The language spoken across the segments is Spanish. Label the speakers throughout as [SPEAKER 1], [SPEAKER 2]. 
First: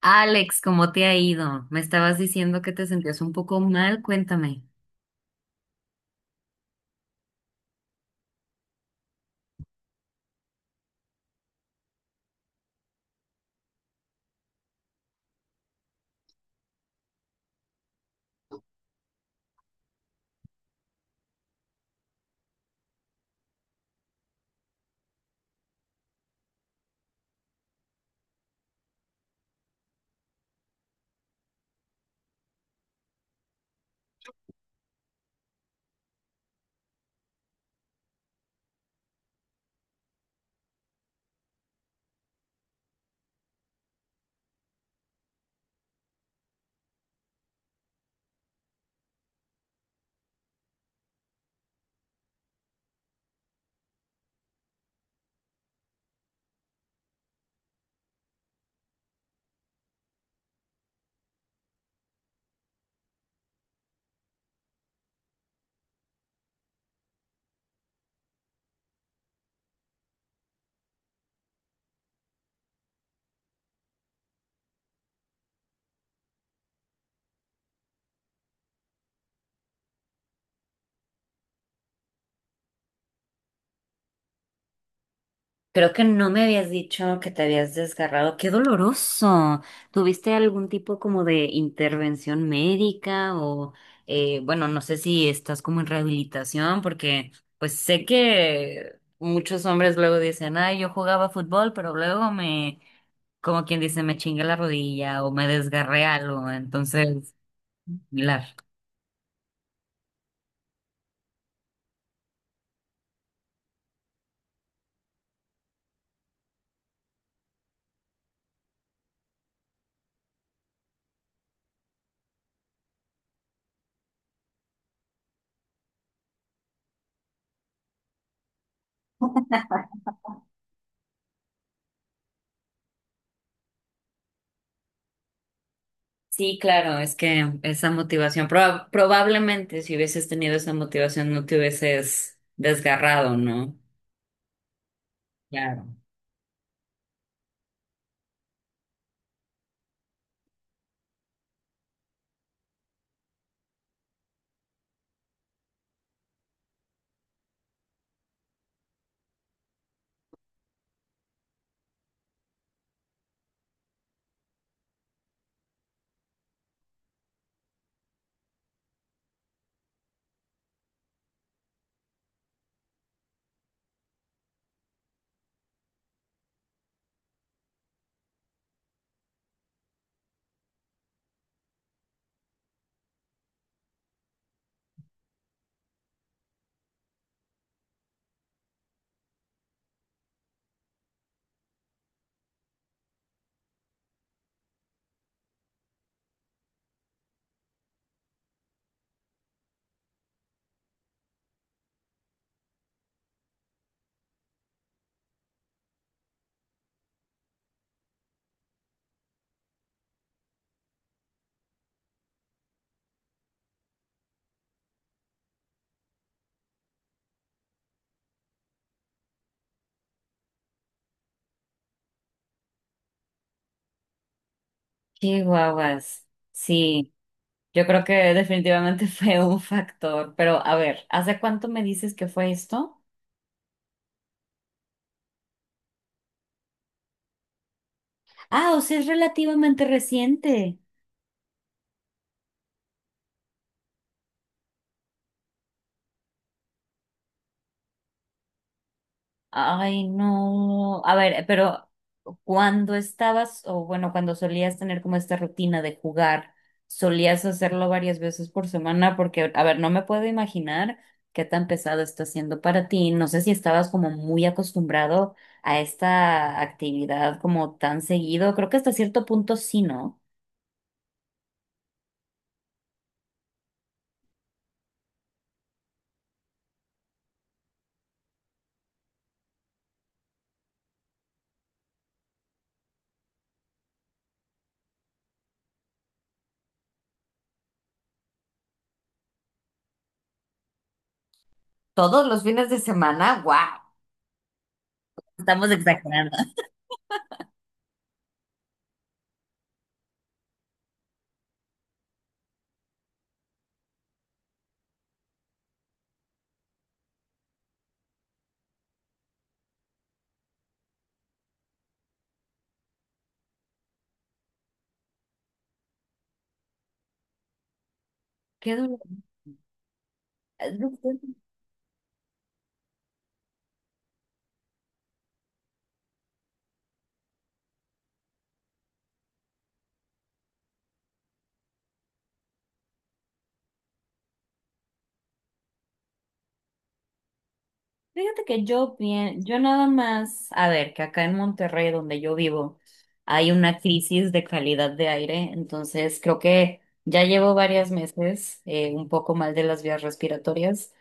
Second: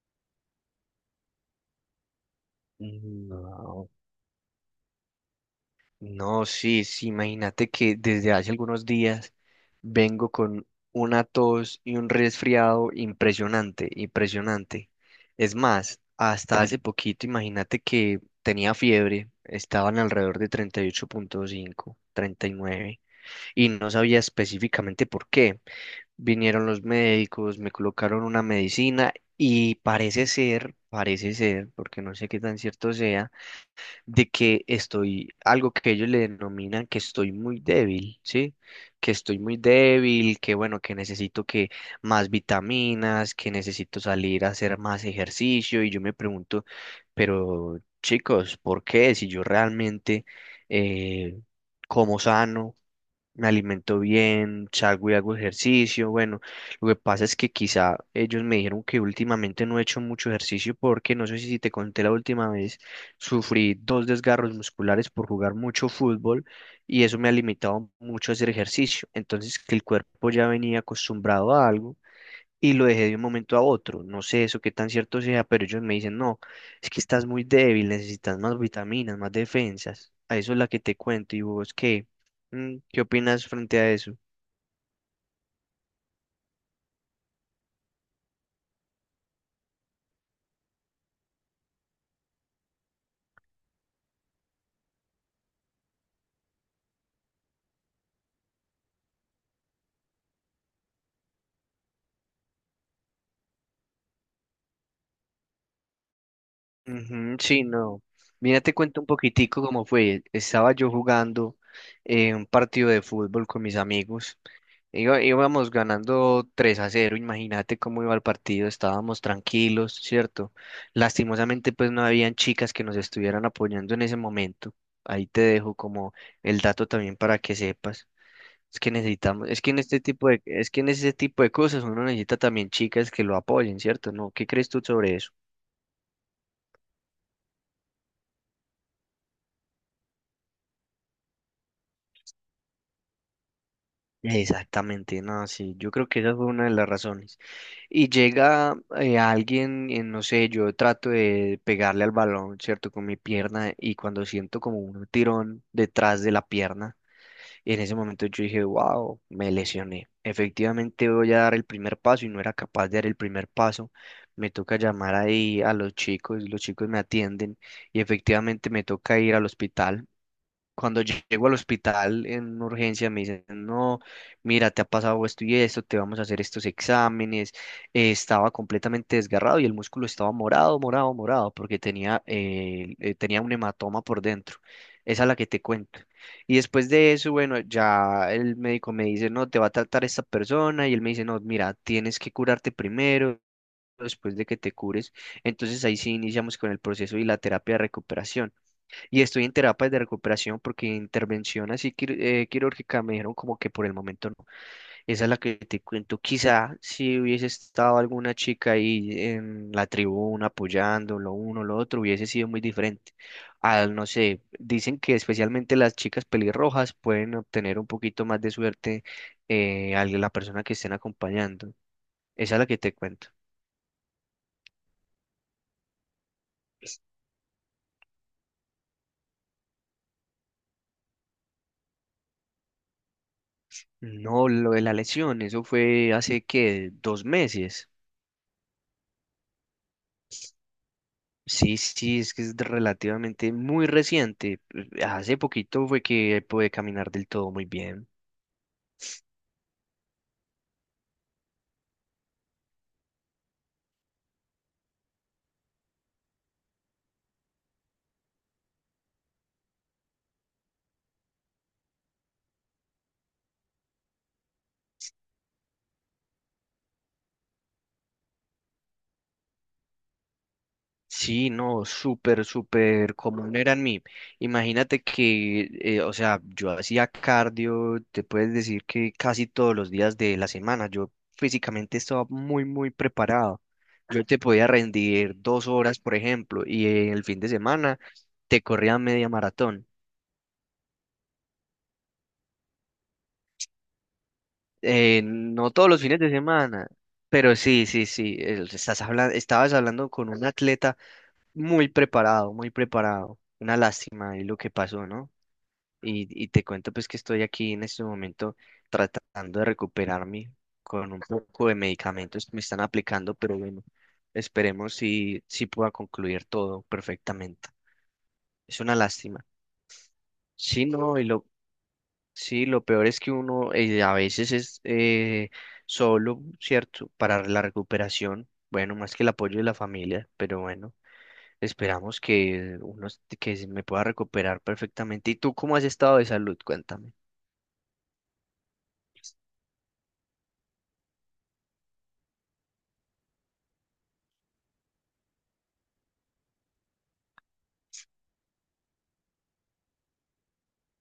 [SPEAKER 1] Alex, ¿cómo te ha ido? Me estabas diciendo que te sentías un poco
[SPEAKER 2] No,
[SPEAKER 1] mal, cuéntame.
[SPEAKER 2] no, sí, sí, imagínate que desde hace algunos días vengo con una tos y un resfriado impresionante, impresionante. Es más, hasta hace poquito, imagínate que tenía fiebre, estaban alrededor de treinta y ocho punto cinco 39 y no sabía específicamente por qué. Vinieron los médicos, me colocaron una medicina y parece ser, porque no sé qué tan cierto sea de que estoy, algo que ellos le denominan que estoy muy débil, ¿sí? Que estoy muy débil, que bueno, que necesito que más vitaminas, que necesito salir a hacer más ejercicio y yo me pregunto, pero chicos, ¿por qué? Si yo realmente eh, como sano, me alimento bien, salgo y hago ejercicio. Bueno, lo que pasa es que quizá ellos me dijeron que últimamente no he hecho mucho ejercicio porque no sé si te conté la última vez, sufrí dos desgarros musculares por jugar mucho fútbol y eso me ha limitado mucho a hacer ejercicio. Entonces, que el cuerpo ya venía acostumbrado a algo y lo dejé de un momento a otro. No sé eso qué tan cierto sea, pero ellos me dicen, no, es que estás muy débil, necesitas más vitaminas, más defensas. A eso es la que te cuento. ¿Y vos qué? ¿Qué opinas frente a eso?
[SPEAKER 1] Creo que no me habías dicho que te habías desgarrado. ¡Qué doloroso! ¿Tuviste algún tipo como de intervención médica o, bueno, no sé si estás como en rehabilitación, porque pues sé que muchos hombres luego dicen, ay, yo jugaba fútbol, pero luego me, como quien dice, me chingué la rodilla o me desgarré algo. Entonces,
[SPEAKER 2] Ujú, sí, no.
[SPEAKER 1] similar.
[SPEAKER 2] Mira, te cuento un poquitico cómo fue. Estaba yo jugando un partido de fútbol con mis amigos. Íbamos ganando 3-0, imagínate cómo iba el partido, estábamos tranquilos, ¿cierto? Lastimosamente, pues no habían chicas que nos estuvieran apoyando en ese momento. Ahí te dejo como el dato también para que sepas. Es que en este tipo de cosas uno necesita también chicas que lo apoyen, ¿cierto? ¿No? ¿Qué crees tú sobre eso?
[SPEAKER 1] Sí, claro, es que esa motivación, probablemente si hubieses tenido esa motivación no te hubieses desgarrado, ¿no?
[SPEAKER 2] Exactamente, no, sí, yo
[SPEAKER 1] Claro.
[SPEAKER 2] creo que esa fue una de las razones. Y llega alguien, no sé, yo trato de pegarle al balón, ¿cierto? Con mi pierna, y cuando siento como un tirón detrás de la pierna, en ese momento yo dije, wow, me lesioné. Efectivamente voy a dar el primer paso y no era capaz de dar el primer paso. Me toca llamar ahí a los chicos me atienden y efectivamente me toca ir al hospital. Cuando llego al hospital en urgencia me dicen, no, mira, te ha pasado esto y esto, te vamos a hacer estos exámenes. Estaba completamente desgarrado y el músculo estaba morado, morado, morado, porque tenía un hematoma por dentro. Esa es la que te cuento. Y después de eso, bueno, ya el médico me dice, no, te va a tratar esta persona, y él me dice, no, mira, tienes que curarte primero, después de que te cures. Entonces ahí sí iniciamos con el proceso y la terapia de recuperación. Y estoy en terapias de recuperación porque intervención así quirúrgica me dijeron como que por el momento no. Esa es la que te cuento. Quizá si hubiese estado alguna chica ahí en la tribuna apoyando lo uno, lo otro, hubiese sido muy diferente. No sé, dicen que especialmente las chicas pelirrojas pueden obtener un poquito más de suerte a la persona que estén acompañando. Esa es la que te cuento.
[SPEAKER 1] Qué guaguas. Sí, yo creo que definitivamente fue un factor, pero a ver, ¿hace cuánto me dices que fue esto?
[SPEAKER 2] No, lo de la lesión, eso fue hace que 2 meses.
[SPEAKER 1] Ah, o sea, es relativamente reciente.
[SPEAKER 2] Sí, sí, sí, es que es relativamente muy reciente. Hace poquito fue que pude caminar del todo muy bien.
[SPEAKER 1] Ay, no. A ver, pero cuando estabas, o bueno, cuando solías tener como esta rutina de jugar, solías hacerlo varias veces por semana, porque, a ver, no me puedo imaginar qué tan pesado está siendo para ti. No sé si estabas como muy acostumbrado a esta actividad como tan seguido. Creo que hasta cierto punto sí, ¿no?
[SPEAKER 2] Sí, no, súper, súper común era en mí. Imagínate que, o sea, yo hacía cardio, te puedes decir que casi todos los días de la semana. Yo físicamente estaba muy, muy preparado. Yo te podía rendir 2 horas, por ejemplo, y el fin de semana te corría media maratón.
[SPEAKER 1] Todos los fines de semana, wow. Estamos
[SPEAKER 2] No todos los fines de
[SPEAKER 1] exagerando.
[SPEAKER 2] semana, pero sí, sí, sí. Estabas hablando con un atleta muy preparado, muy preparado. Una lástima y lo que pasó, ¿no? Y te cuento pues que estoy aquí en este momento tratando de recuperarme con un poco de medicamentos que me están aplicando, pero bueno, esperemos si pueda concluir todo perfectamente.
[SPEAKER 1] Qué
[SPEAKER 2] Es una lástima. Sí,
[SPEAKER 1] duro.
[SPEAKER 2] no, sí, lo peor es que uno a veces es solo, ¿cierto? Para la recuperación, bueno, más que el apoyo de la familia, pero bueno, esperamos que se me pueda recuperar perfectamente. ¿Y tú cómo has estado de salud? Cuéntame.
[SPEAKER 1] Fíjate que yo bien, yo nada más, a ver, que acá en Monterrey, donde yo vivo, hay una crisis de calidad de aire, entonces creo que ya llevo varios meses un poco mal de las vías respiratorias,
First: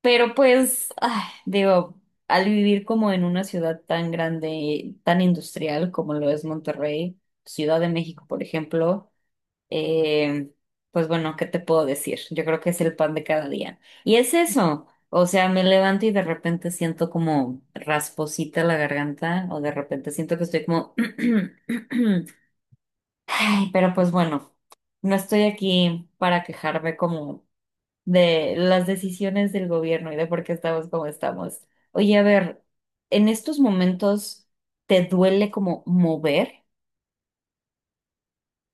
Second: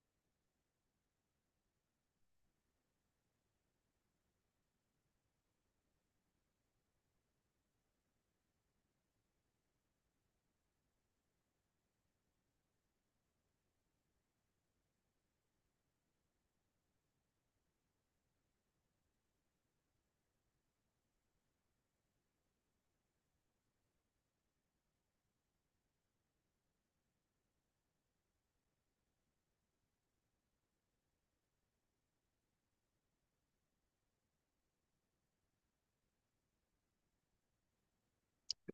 [SPEAKER 1] pero pues, ay, digo, al vivir como en una ciudad tan grande, tan industrial como lo es Monterrey, Ciudad de México, por ejemplo. Eh, pues bueno, ¿qué te puedo decir? Yo creo que es el pan de cada día. Y es eso. O sea, me levanto y de repente siento como rasposita la garganta o de repente siento que estoy como... Ay, pero pues bueno, no estoy aquí para quejarme como de las decisiones del gobierno y de por qué estamos como estamos. Oye, a ver, ¿en estos momentos te duele como mover?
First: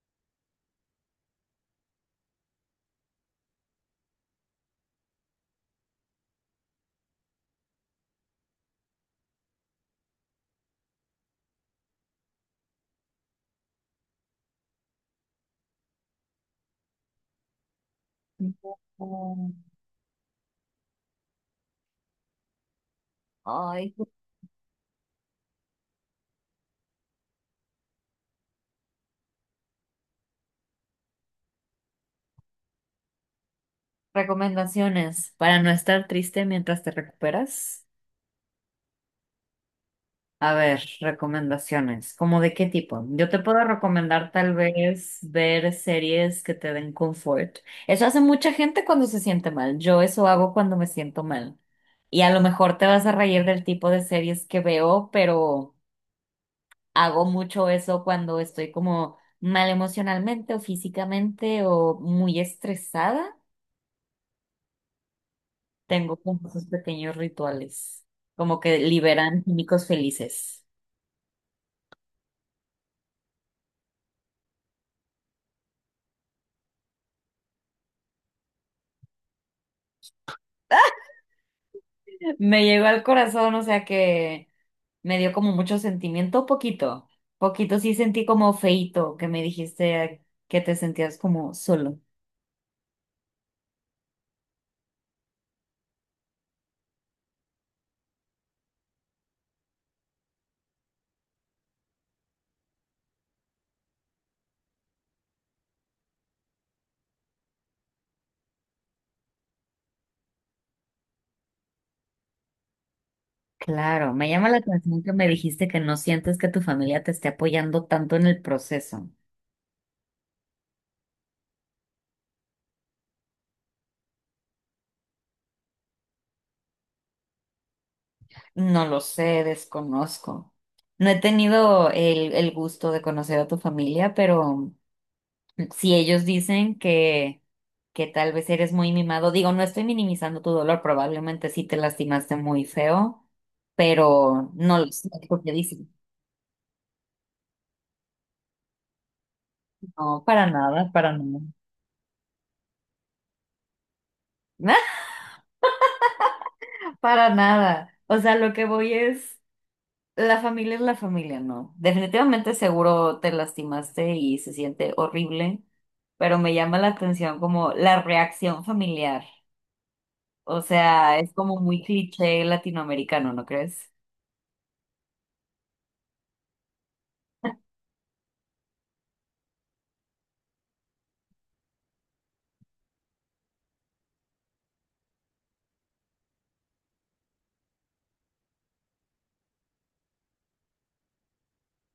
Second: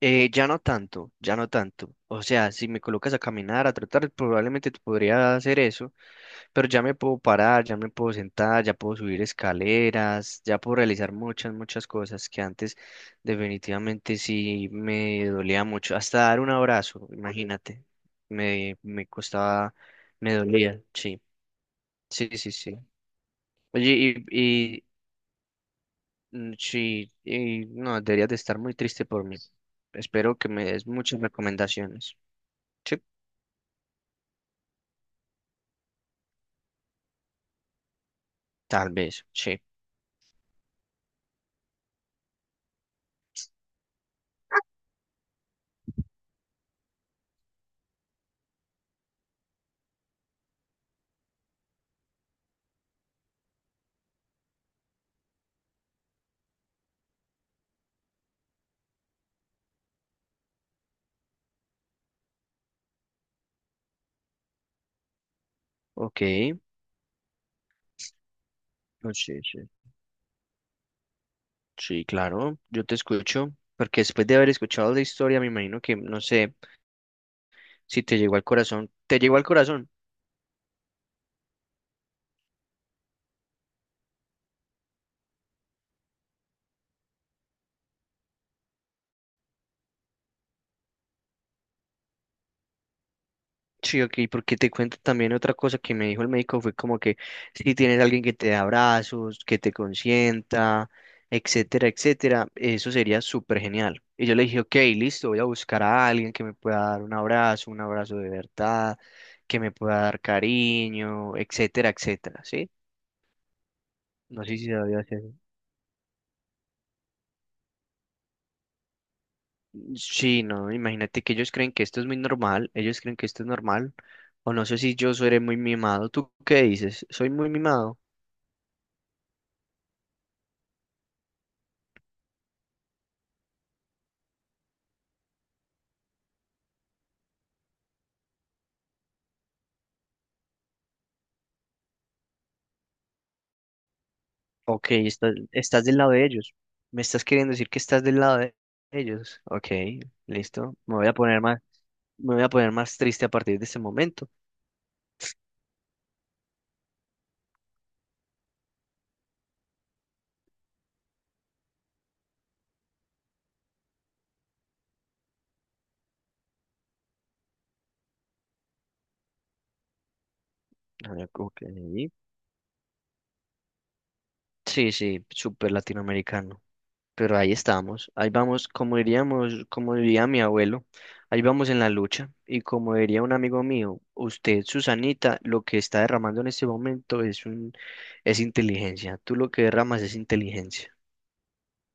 [SPEAKER 2] Ya no tanto, ya no tanto. O sea, si me colocas a caminar, a trotar, probablemente te podría hacer eso, pero ya me puedo parar, ya me puedo sentar, ya puedo subir escaleras, ya puedo realizar muchas, muchas cosas que antes definitivamente sí me dolía mucho. Hasta dar un abrazo, imagínate, me
[SPEAKER 1] No.
[SPEAKER 2] costaba, me dolía, sí, sí, sí, sí. Oye,
[SPEAKER 1] Ay,
[SPEAKER 2] y sí, y no, deberías de estar muy triste por mí. Espero que me des muchas recomendaciones. Sí,
[SPEAKER 1] recomendaciones para no estar triste mientras te recuperas.
[SPEAKER 2] tal vez, sí.
[SPEAKER 1] A ver, recomendaciones. ¿Cómo de qué tipo? Yo te puedo recomendar tal vez ver series que te den confort. Eso hace mucha gente cuando se siente mal. Yo eso hago cuando me siento mal. Y a lo mejor te vas a reír del tipo de series que veo, pero hago mucho eso cuando estoy como mal emocionalmente o físicamente o muy estresada. Tengo
[SPEAKER 2] Ok,
[SPEAKER 1] como esos pequeños rituales, como que
[SPEAKER 2] oh, sí,
[SPEAKER 1] liberan
[SPEAKER 2] sí.
[SPEAKER 1] químicos felices.
[SPEAKER 2] Sí, claro, yo te escucho, porque después de haber escuchado la historia, me imagino que, no sé, si te llegó al corazón, te llegó al corazón.
[SPEAKER 1] Me llegó al corazón, o sea que me dio como mucho sentimiento, poquito. Poquito sí sentí como feito que me dijiste que te sentías como solo.
[SPEAKER 2] Sí, ok, porque te cuento también otra cosa que me dijo el médico, fue como que si tienes alguien que te dé abrazos, que te consienta, etcétera, etcétera, eso sería súper genial. Y yo le dije, ok, listo, voy a buscar a alguien que me pueda dar un abrazo de verdad, que me pueda dar cariño, etcétera, etcétera, ¿sí?
[SPEAKER 1] Claro, me
[SPEAKER 2] No
[SPEAKER 1] llama la
[SPEAKER 2] sé si se debe
[SPEAKER 1] atención que
[SPEAKER 2] hacer.
[SPEAKER 1] me dijiste que no sientes que tu familia te esté apoyando tanto en el proceso.
[SPEAKER 2] Sí, no, imagínate que ellos creen que esto es muy normal, ellos creen que esto es normal, o no sé si yo soy muy mimado. ¿Tú qué dices? ¿Soy muy mimado?
[SPEAKER 1] No lo sé, desconozco. No he tenido el gusto de conocer a tu familia, pero si ellos dicen que tal vez eres muy mimado, digo, no estoy minimizando tu dolor, probablemente sí te lastimaste muy feo, pero no
[SPEAKER 2] Ok,
[SPEAKER 1] lo sé,
[SPEAKER 2] estás,
[SPEAKER 1] porque
[SPEAKER 2] estás
[SPEAKER 1] dicen,
[SPEAKER 2] del lado de ellos. ¿Me estás queriendo decir que estás del lado de ellos? Ok,
[SPEAKER 1] no,
[SPEAKER 2] listo. Me voy
[SPEAKER 1] para
[SPEAKER 2] a
[SPEAKER 1] nada,
[SPEAKER 2] poner más, me voy a poner más triste a partir de este momento.
[SPEAKER 1] para nada. O sea, lo que voy es la familia, no. Definitivamente seguro te lastimaste y se siente horrible, pero me llama la atención como la reacción familiar. O
[SPEAKER 2] Ah,
[SPEAKER 1] sea, es como
[SPEAKER 2] ok.
[SPEAKER 1] muy cliché latinoamericano, ¿no crees?
[SPEAKER 2] Sí, sí, súper latinoamericano. Pero ahí estamos, ahí vamos, como diríamos, como diría mi abuelo, ahí vamos en la lucha. Y como diría un amigo mío, usted, Susanita, lo que está derramando en este momento es un, es inteligencia. Tú lo que derramas es inteligencia.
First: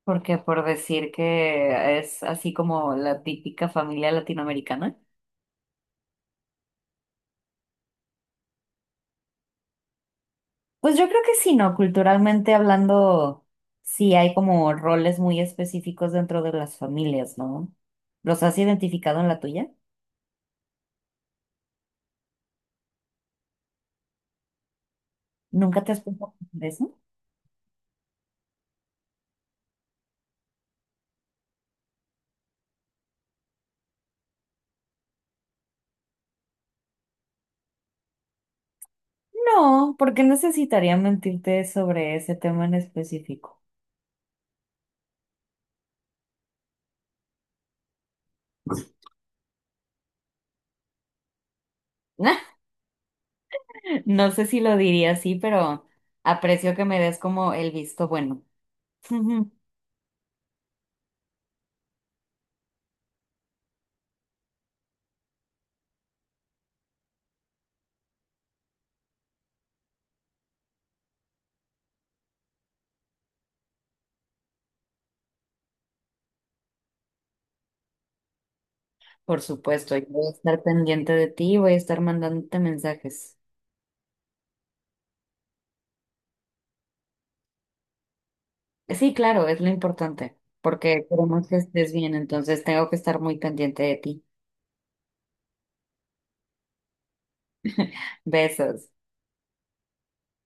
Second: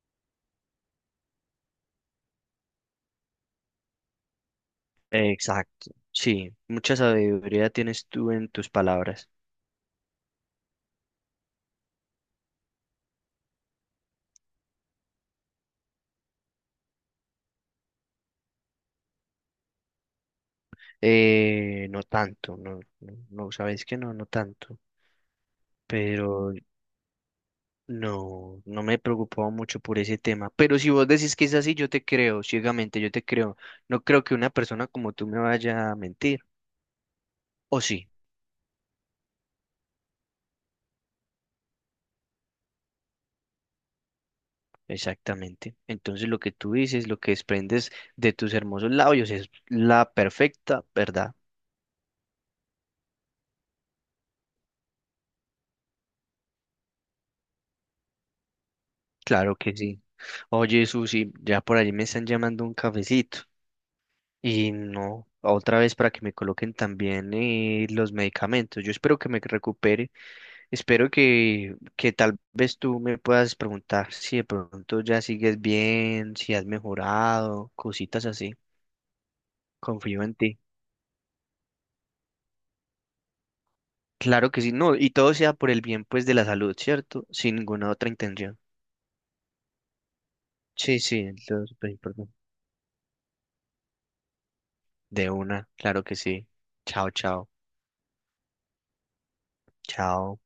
[SPEAKER 1] Porque por decir que es así como la típica familia latinoamericana.
[SPEAKER 2] Exacto. Sí, mucha sabiduría tienes tú en tus palabras.
[SPEAKER 1] Pues yo creo que sí, ¿no? Culturalmente hablando, sí hay como roles muy específicos dentro de las familias, ¿no? ¿Los has identificado en la tuya?
[SPEAKER 2] No tanto, no, no, no, sabes que no, no tanto.
[SPEAKER 1] ¿Nunca te has puesto
[SPEAKER 2] Pero
[SPEAKER 1] de eso?
[SPEAKER 2] no, me preocupaba mucho por ese tema, pero si vos decís que es así, yo te creo, ciegamente, yo te creo. No creo que una persona como tú me vaya a mentir, o sí,
[SPEAKER 1] No, porque necesitaría mentirte sobre ese tema en específico.
[SPEAKER 2] exactamente. Entonces lo que tú dices, lo que desprendes de tus hermosos labios es la perfecta verdad.
[SPEAKER 1] No sé si lo diría así, pero aprecio que me des como el visto bueno.
[SPEAKER 2] Claro que sí. Oye, Susi, ya por allí me están llamando un cafecito. Y no, otra vez para que me coloquen también los medicamentos. Yo espero que me recupere. Espero que tal vez tú me puedas preguntar si de pronto ya sigues bien, si has mejorado, cositas así.
[SPEAKER 1] Por supuesto, yo
[SPEAKER 2] Confío
[SPEAKER 1] voy a
[SPEAKER 2] en ti.
[SPEAKER 1] estar pendiente de ti y voy a estar mandándote mensajes.
[SPEAKER 2] Claro que sí, no, y todo sea por el bien pues de la salud, ¿cierto? Sin ninguna otra intención.
[SPEAKER 1] Sí, claro, es lo importante,
[SPEAKER 2] Sí,
[SPEAKER 1] porque
[SPEAKER 2] sí,
[SPEAKER 1] queremos que
[SPEAKER 2] entonces,
[SPEAKER 1] estés
[SPEAKER 2] pues,
[SPEAKER 1] bien,
[SPEAKER 2] perdón.
[SPEAKER 1] entonces tengo que estar muy pendiente de ti.
[SPEAKER 2] De una, claro que sí. Chao, chao.
[SPEAKER 1] Besos.
[SPEAKER 2] Chao.